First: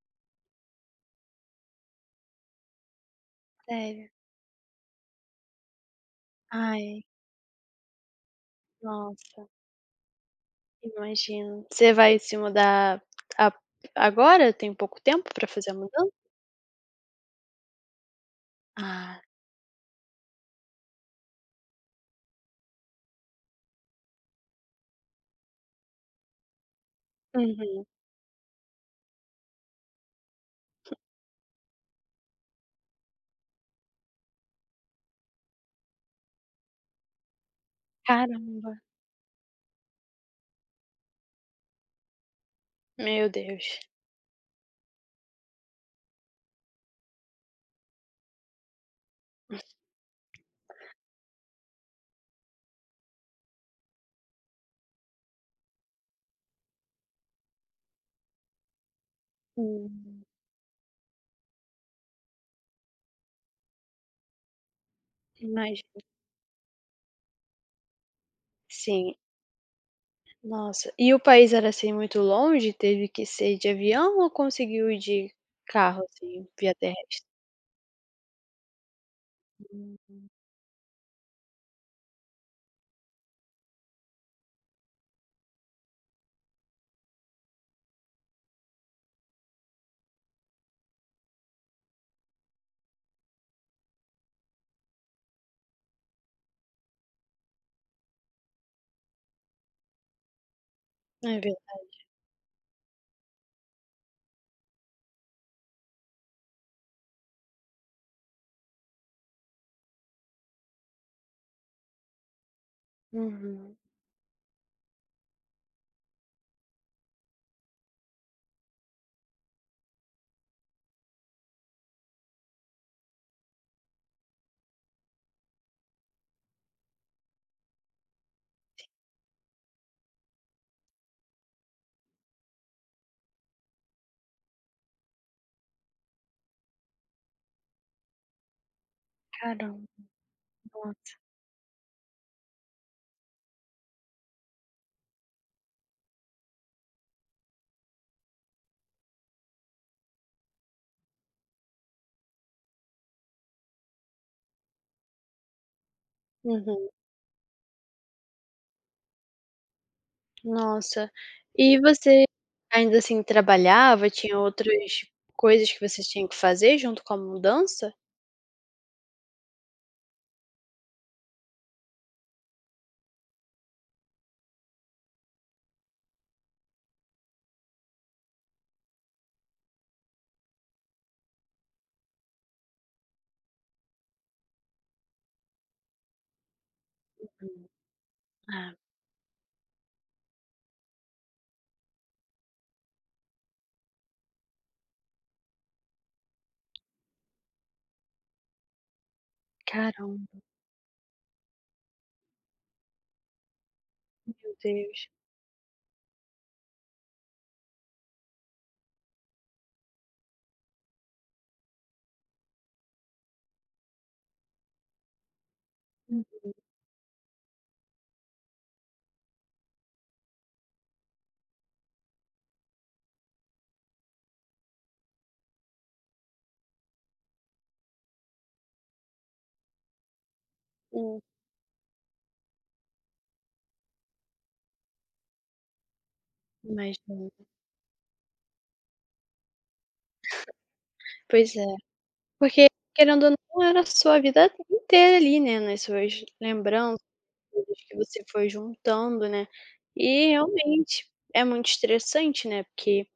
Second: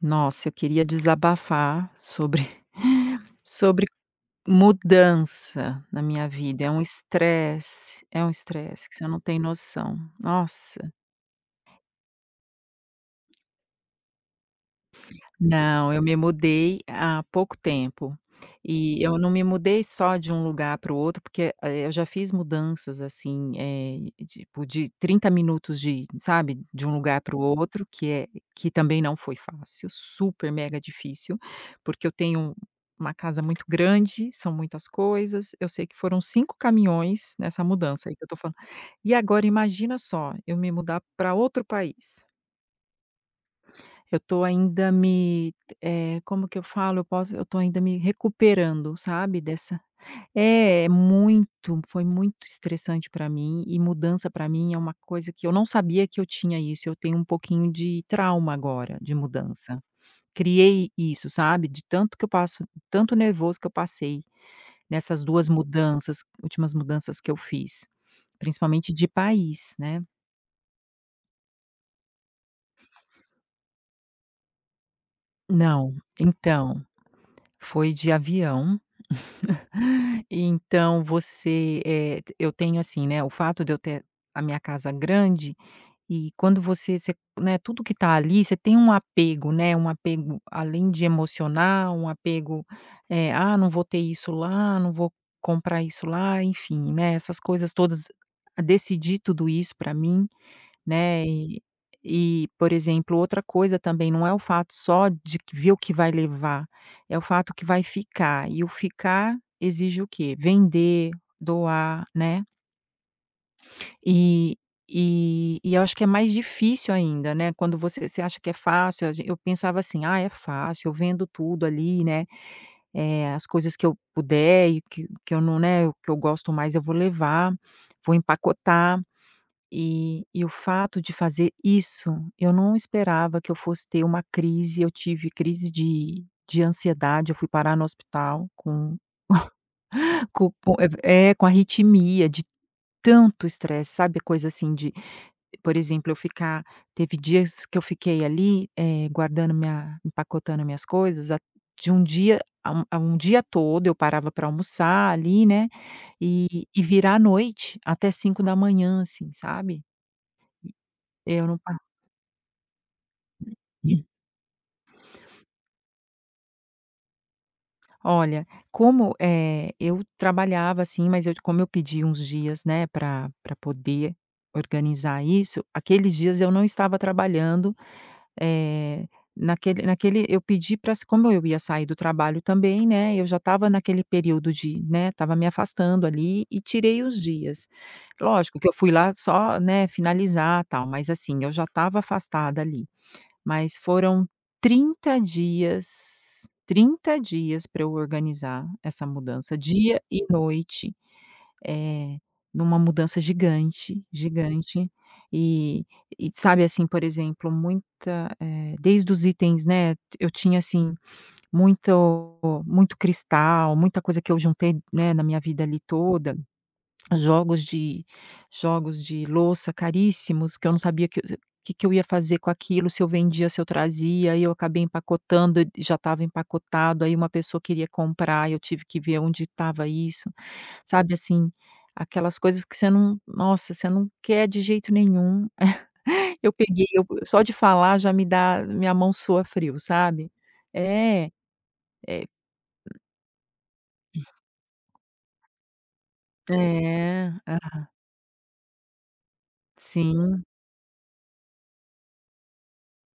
Nossa, eu queria desabafar sobre sobre Sério? mudança na minha vida. Ai, É um estresse que você não tem nossa, noção. Nossa. imagino. Você vai se mudar a agora? Tem pouco tempo pra fazer a Não, eu mudança? me mudei há pouco tempo. E eu Ah, não me mudei só de um lugar para o outro, porque, eu já fiz mudanças, assim, tipo de 30 minutos de sabe, de um lugar para o uhum. outro, que é que também não foi fácil, super mega difícil, porque eu tenho uma casa muito grande, são muitas coisas, eu sei que foram 5 caminhões nessa mudança aí que eu tô falando. Caramba, E agora imagina só, eu me mudar para outro país. meu Deus. Eu tô ainda me como que eu falo? Eu posso eu tô ainda me recuperando, sabe, dessa é, é muito, foi muito estressante pra mim e mudança pra mim é uma coisa que eu não sabia que eu tinha isso, eu tenho um pouquinho de trauma agora, de mudança. Hum, Criei isso, sabe, de tanto que eu passo tanto nervoso que eu passei nessas duas imagino. mudanças, últimas mudanças que eu fiz, principalmente de Sim, país, né. nossa. E o país era, assim, muito longe? Teve que ser de avião ou conseguiu ir de Não, carro, assim, via então, terra? foi de avião. Hum, Então você, t eu tenho assim, né, o fato de eu ter a minha casa grande e quando você, né, tudo que tá ali, você tem um apego, né, um apego além de emocional, um apego, eh: "Ah, não vou ter isso lá, não vou comprar isso lá", enfim, né, essas coisas todas. Decidir tudo isso pra mim. Né, é verdade. e, por exemplo, outra coisa também não é o fato só de que ver o que vai levar, é o fato que vai ficar, e o ficar exige o quê? Vender, doar, né. Uhum. E e eu acho que é mais difícil ainda, né, quando você acha que é fácil, a gen eu pensava assim: "Ah, é fácil, eu vendo tudo ali, né, as coisas que eu puder e que eu não, né, o que eu gosto mais eu vou levar, vou empacotar". E o fato de fazer isso, eu não esperava que eu fosse ter uma crise, eu tive crise de ansiedade, eu fui parar no hospital com Caramba, com nossa. é, com arritmia de tanto estresse, sabe, coisa assim de por exemplo, eu ficar teve dias que eu fiquei ali, guardando minha empacotando minhas coisas a de um dia a um dia todo, eu parava para almoçar ali, né, e e Uhum. virar a noite até 5 da manhã assim, sabe. Nossa. Eu não. E você ainda assim trabalhava? Tinha outras coisas que vocês tinham que fazer junto com a mudança? Olha, como, eu trabalhava, assim, mas eu como eu pedi uns dias, né, para pra poder organizar isso, aqueles dias eu não estava trabalhando, eh, naquele eu pedi para como eu ia sair do trabalho também, né, eu já estava naquele período de né, estava me afastando ali e tirei os dias. Lógico que eu Ah, fui lá só, né, finalizar, tal, mas assim, eu já estava afastada ali. Mas foram 30 dias, 30 dias para eu organizar essa mudança, dia e caramba, noite, eh, numa mudança gigante, meu gigante. Deus. E e sabe, assim, por exemplo, muita, desde os itens, né, eu tinha, assim, muito muito cristal, muita coisa que eu juntei, né, na minha vida ali toda. Jogos de jogos de louça caríssimos, que eu não sabia que que eu ia fazer com aquilo, se eu vendia, se eu trazia, aí eu acabei empacotando, e já estava empacotado, aí uma pessoa queria comprar, eu tive que ver onde estava isso, sabe, Uhum, assim, aquelas coisas que você não nossa, você não quer de jeito nenhum. Eu peguei, eu imagino. só de falar já me dá minha mão soa frio, sabe. É, Pois é, é porque querendo ou não era a sua vida inteira ali, né, nas suas lembranças, é, coisas ah, que você foi juntando, né. E sim, realmente é muito estressante, né, porque,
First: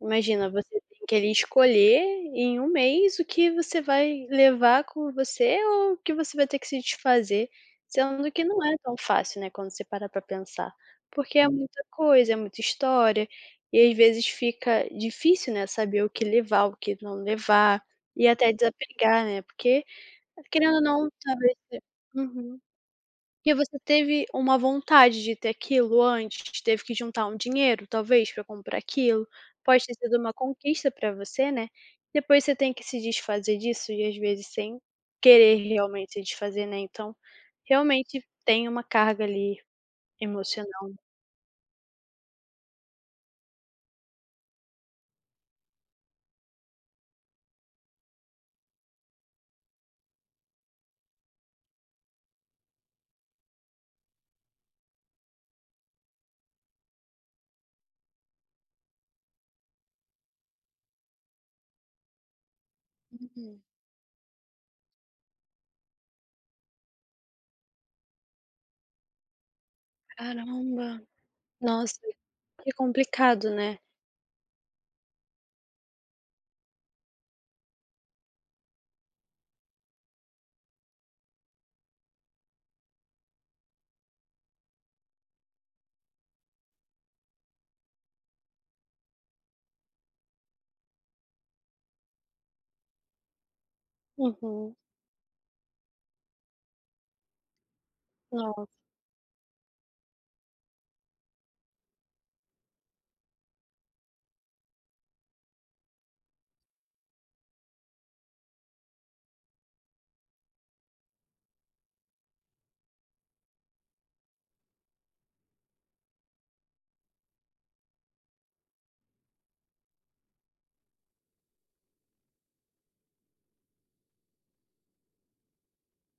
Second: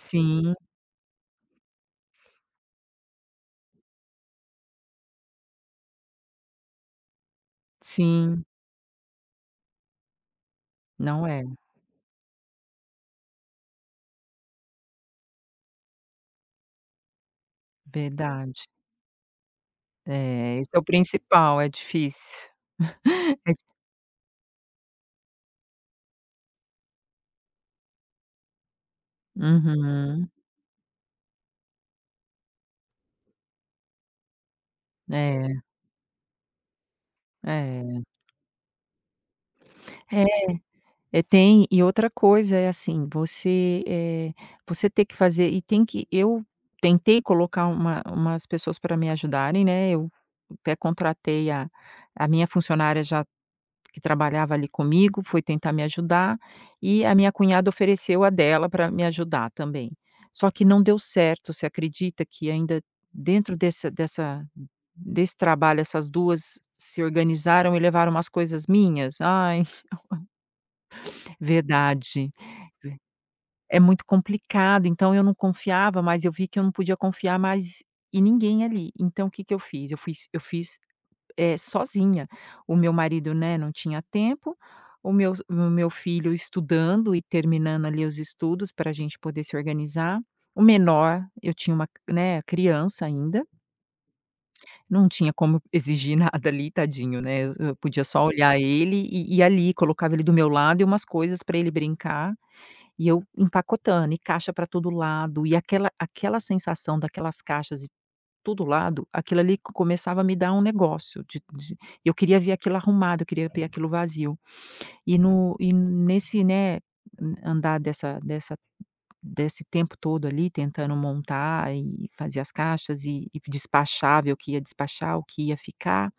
imagina, você tem que ali escolher em um mês o que você vai levar com você ou o que você vai ter que se desfazer, sendo que sim, não é tão fácil, né, quando você para pensar, não porque é, é muita coisa, é muita história, e às vezes fica difícil, né, saber o que levar, o que não levar, e até verdade. desapegar, né, porque É, esse querendo é ou o não, talvez principal, é difícil. uhum. Porque você teve uma vontade de ter aquilo antes, teve que juntar um dinheiro, talvez, para comprar aquilo. Pode ter sido Uhum. uma conquista para você, né. Depois você tem que se desfazer disso e, às vezes, sem querer É, realmente se desfazer, né. Então, é. realmente tem uma carga ali É, emocional. Tem e outra coisa é assim, você, você ter que fazer e tem que eu tentei colocar uma umas pessoas para me ajudarem, né, eu até contratei a minha funcionária já que trabalhava ali comigo, foi tentar me ajudar, e a minha cunhada ofereceu a dela para me ajudar também. Só que não deu certo, você acredita que ainda dentro Uhum. dessa dessa desse trabalho, essas 2 se organizaram e levaram umas coisas minhas? Ai, Caramba. Nossa, verdade. que complicado, né. É muito complicado, então eu não confiava, mas eu vi que eu não podia confiar mais em ninguém ali. Então o que que eu fiz? Eu fiz sozinha. O meu marido, né, não tinha tempo, o meu filho estudando e terminando ali os estudos para a gente poder se organizar. O menor, eu tinha uma, né, criança ainda, Uhum. não tinha como exigir nada ali, tadinho, né, eu podia só olhar Nossa. ele e ali, colocava ele do meu lado e umas coisas para ele brincar, e eu empacotando, e caixa para todo lado, e aquela sensação daquelas caixas todo lado, aquilo ali co começava a me dar um negócio de eu queria ver aquilo arrumado, eu queria ver aquilo vazio. E no e nesse, né, n- andar dessa desse tempo todo ali tentando montar e fazer as caixas e despachar, ver o que ia despachar, o que ia ficar,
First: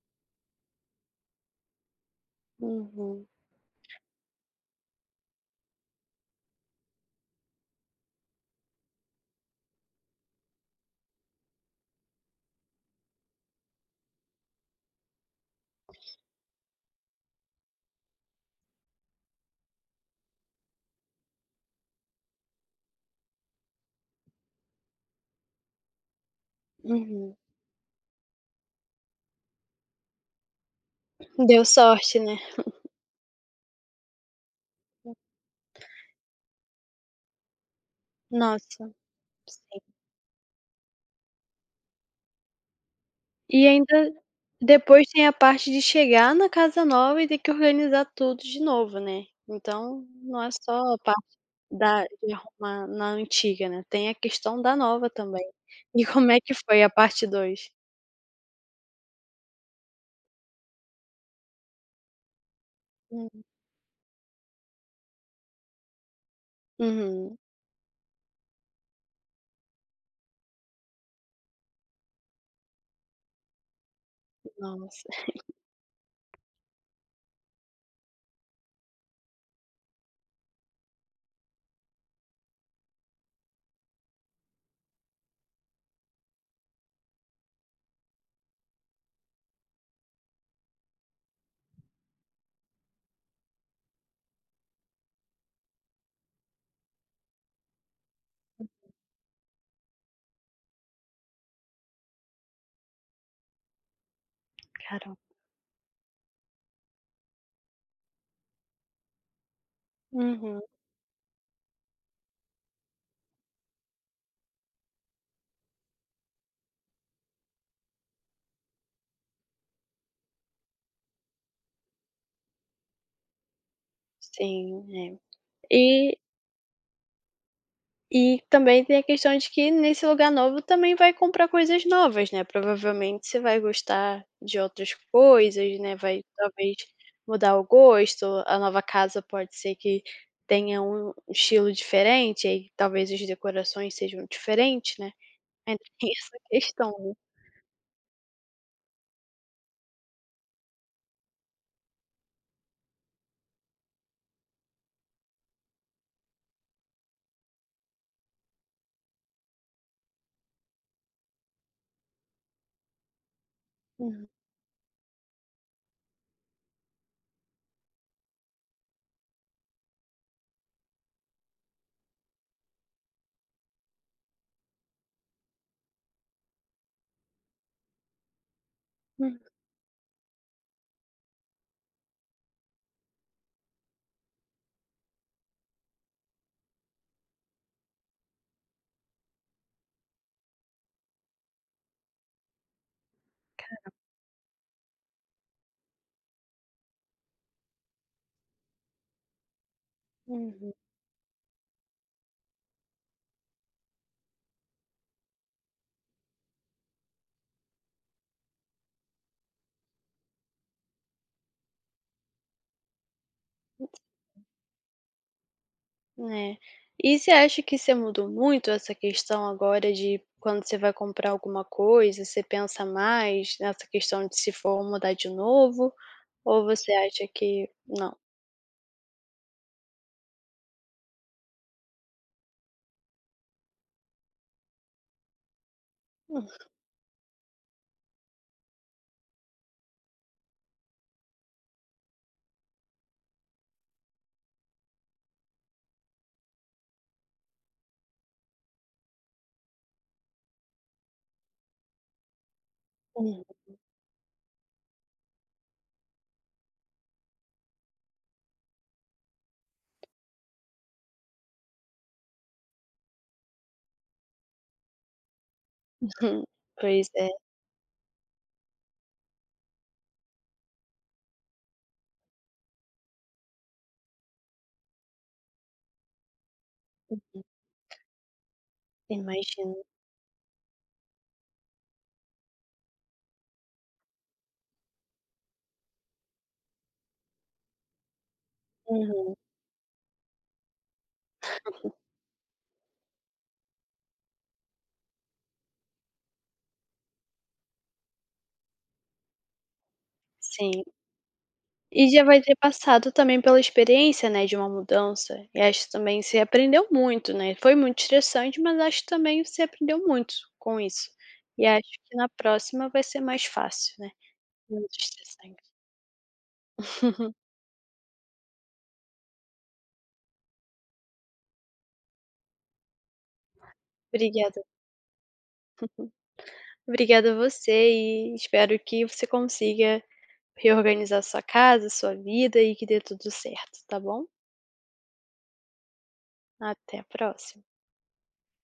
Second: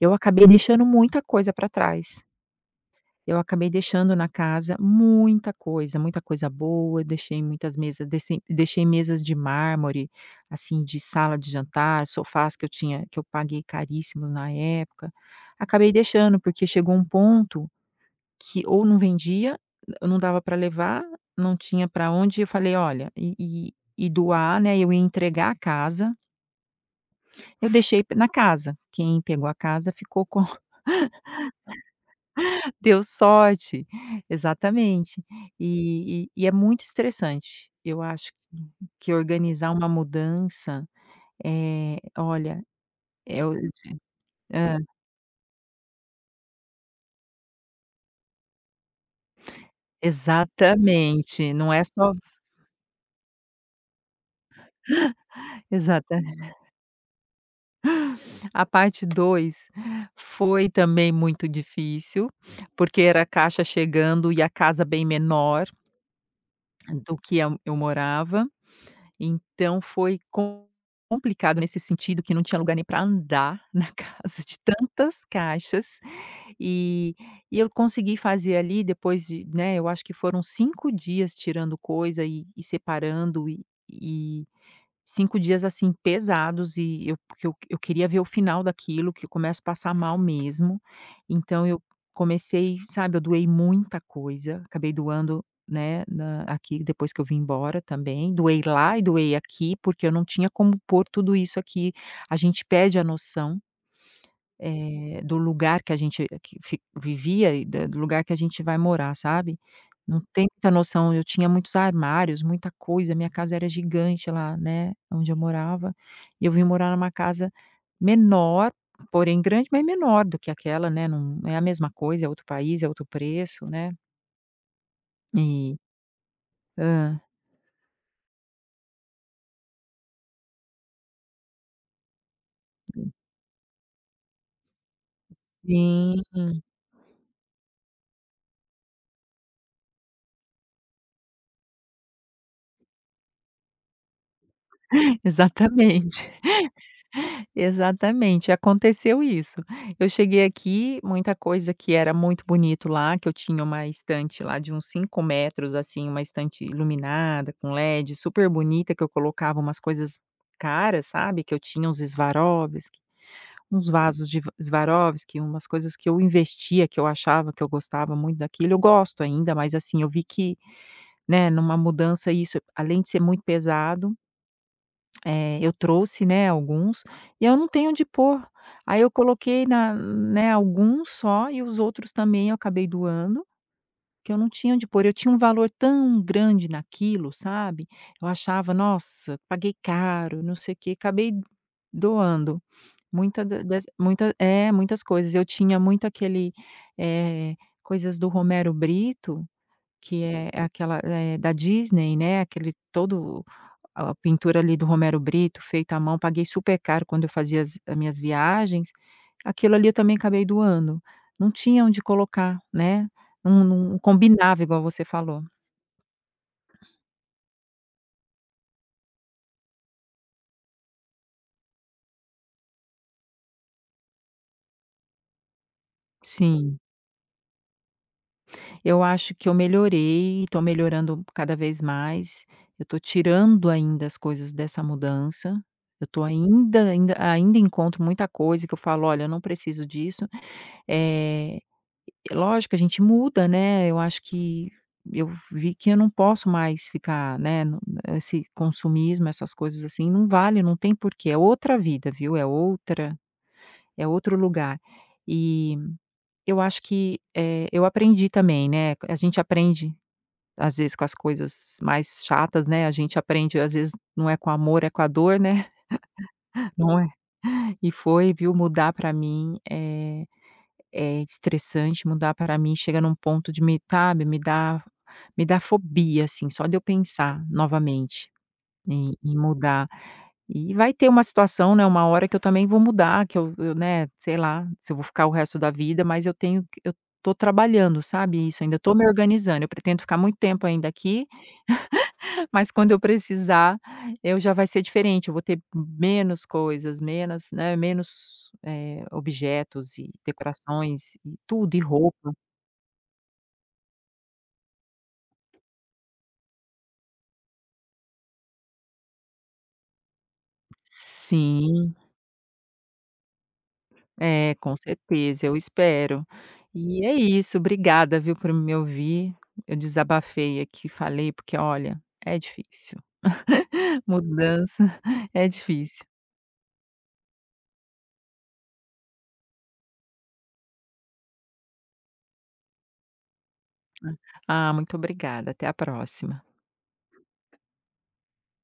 eu acabei deixando muita coisa para trás. Uhum. Eu acabei deixando na casa muita coisa boa, deixei muitas mesas, deixei mesas de mármore, assim, de sala de jantar, sofás que eu tinha que eu paguei caríssimo na época. Acabei deixando, porque chegou um ponto que ou não vendia, eu não dava para levar, não tinha para onde, eu falei: "Olha", e doar, né, eu ia entregar a casa, Uhum. eu deixei na casa, quem pegou a casa ficou com. Deu sorte, né. Deu sorte. Exatamente. E é muito estressante. Eu acho Nossa, que organizar sim. uma mudança, olha, é o E ainda hã, depois tem a parte de chegar na casa nova e ter que organizar tudo de novo, né. Então não é só a parte exatamente, não é da só de arrumar na antiga, né, tem a questão da nova também. E exata como é que foi a parte dois? a parte 2 foi também muito difícil, porque era a caixa chegando e a casa bem menor do Uhum. que eu morava. Então foi com- complicado nesse sentido que não tinha lugar nem para andar na casa de Nossa, tantas caixas, e e eu consegui fazer ali depois de, né, eu acho que foram 5 dias tirando coisa e separando e 5 dias, assim, pesados e eu porque eu queria ver o final daquilo, que eu começo a passar mal mesmo. Então eu comecei, sabe, eu doei muita coisa, acabei doando, né, na aqui depois que eu vim embora também, doei lá e doei aqui, porque eu não tinha como pôr tudo isso aqui. A gente perde a noção caramba. Do lugar que a gente que fi vivia e da do lugar que a gente vai morar, sabe. Não tem Uhum. muita noção, eu tinha muitos armários, muita coisa, minha casa era gigante lá, né, onde eu morava, e eu vim morar numa casa menor, porém grande, mas menor do que aquela, né, não é a mesma coisa, é outro país, é outro preço, né. Sim, é. E E hã. E também tem a questão de que nesse lugar novo também vai comprar coisas novas, né, provavelmente você vai gostar de outras coisas, né, Sim, vai talvez mudar o gosto, a nova casa pode ser que tenha um estilo diferente, aí talvez as decorações sejam diferentes, né, ainda tem exatamente. essa questão, né. Exatamente, aconteceu isso. Eu cheguei aqui, muita coisa que era muito bonito lá, que eu tinha uma estante lá de uns 5 metros, assim, uma estante iluminada com LED, super bonita, que eu colocava umas coisas caras, sabe, que eu tinha uns Swarovski, uns Uhum, vasos de va Swarovski, umas coisas que eu investia, que eu achava que eu gostava muito daquilo. Eu gosto ainda, mas assim, eu vi que, né, numa mudança isso, além de ser muito pesado eu trouxe, né, alguns, e eu não tenho onde pôr. Aí eu coloquei na né, alguns só e os outros também eu acabei doando, que eu não tinha onde pôr. Eu tinha um valor tão grande naquilo, sabe. Eu achava: "Nossa, paguei caro, não sei o quê", acabei doando. Muita da das muita é, muitas coisas. Eu tinha muito aquele, eh, coisas do Romero Brito que é é uhum. aquela, da Disney, né, aquele todo a pintura ali do Romero Brito, feito à mão, paguei super caro quando eu fazia as minhas viagens. Aquilo ali eu também acabei doando. Não tinha onde colocar, né, não não combinava igual você falou. Né. E você acha que você mudou muito essa questão agora de quando você vai comprar alguma coisa, você pensa mais nessa questão de se for mudar de novo, ou Sim, você acha que não? eu acho que eu melhorei, estou melhorando cada vez mais, eu estou tirando ainda as coisas dessa mudança, eu estou ainda encontro muita coisa que eu falo: "Olha, eu não preciso disso". Eh. Lógico, a gente muda, né, eu acho que eu vi que eu não posso mais ficar, né, no esse consumismo, essas coisas assim, não vale, não tem porquê, é outra vida, viu, é outra Uhum. é outro lugar. E eu acho que, eu aprendi também, né, a gente aprende, às vezes, com as coisas mais chatas, né, a gente aprende, às vezes, não é com amor, é com a dor, né, não é. Pois é, E foi, viu, mudar para mim, eh é estressante mudar para mim, chega num ponto de me, sabe, me dá fobia, assim, só de eu uhum, pensar novamente em em imagino. mudar. E vai ter uma situação, né, uma hora que eu também vou mudar, que eu, né, sei lá, se eu vou ficar o resto da vida, mas eu tenho que eu tô trabalhando, sabe, isso, ainda tô me Uhum, organizando, eu pretendo ficar muito tempo ainda aqui, mas quando eu precisar, eu já vai ser diferente, eu vou ter menos coisas, menos, né, menos, objetos e sim. decorações e tudo, e E já roupas. vai ter passado também pela experiência, né, de uma mudança, e acho também que você aprendeu muito, né, foi muito estressante, mas acho que também você aprendeu muito com isso. E acho Sim, que na próxima vai ser mais fácil, né. é, com Menos certeza, eu estressante. espero. E é isso, obrigada, viu, por me ouvir. Eu desabafei aqui, falei, porque olha, é difícil. Obrigada. Mudança é difícil. Obrigada a você e espero que você consiga reorganizar sua casa, sua vida e que dê tudo certo, tá bom? Ah, muito obrigada, até a próxima. Até a próxima.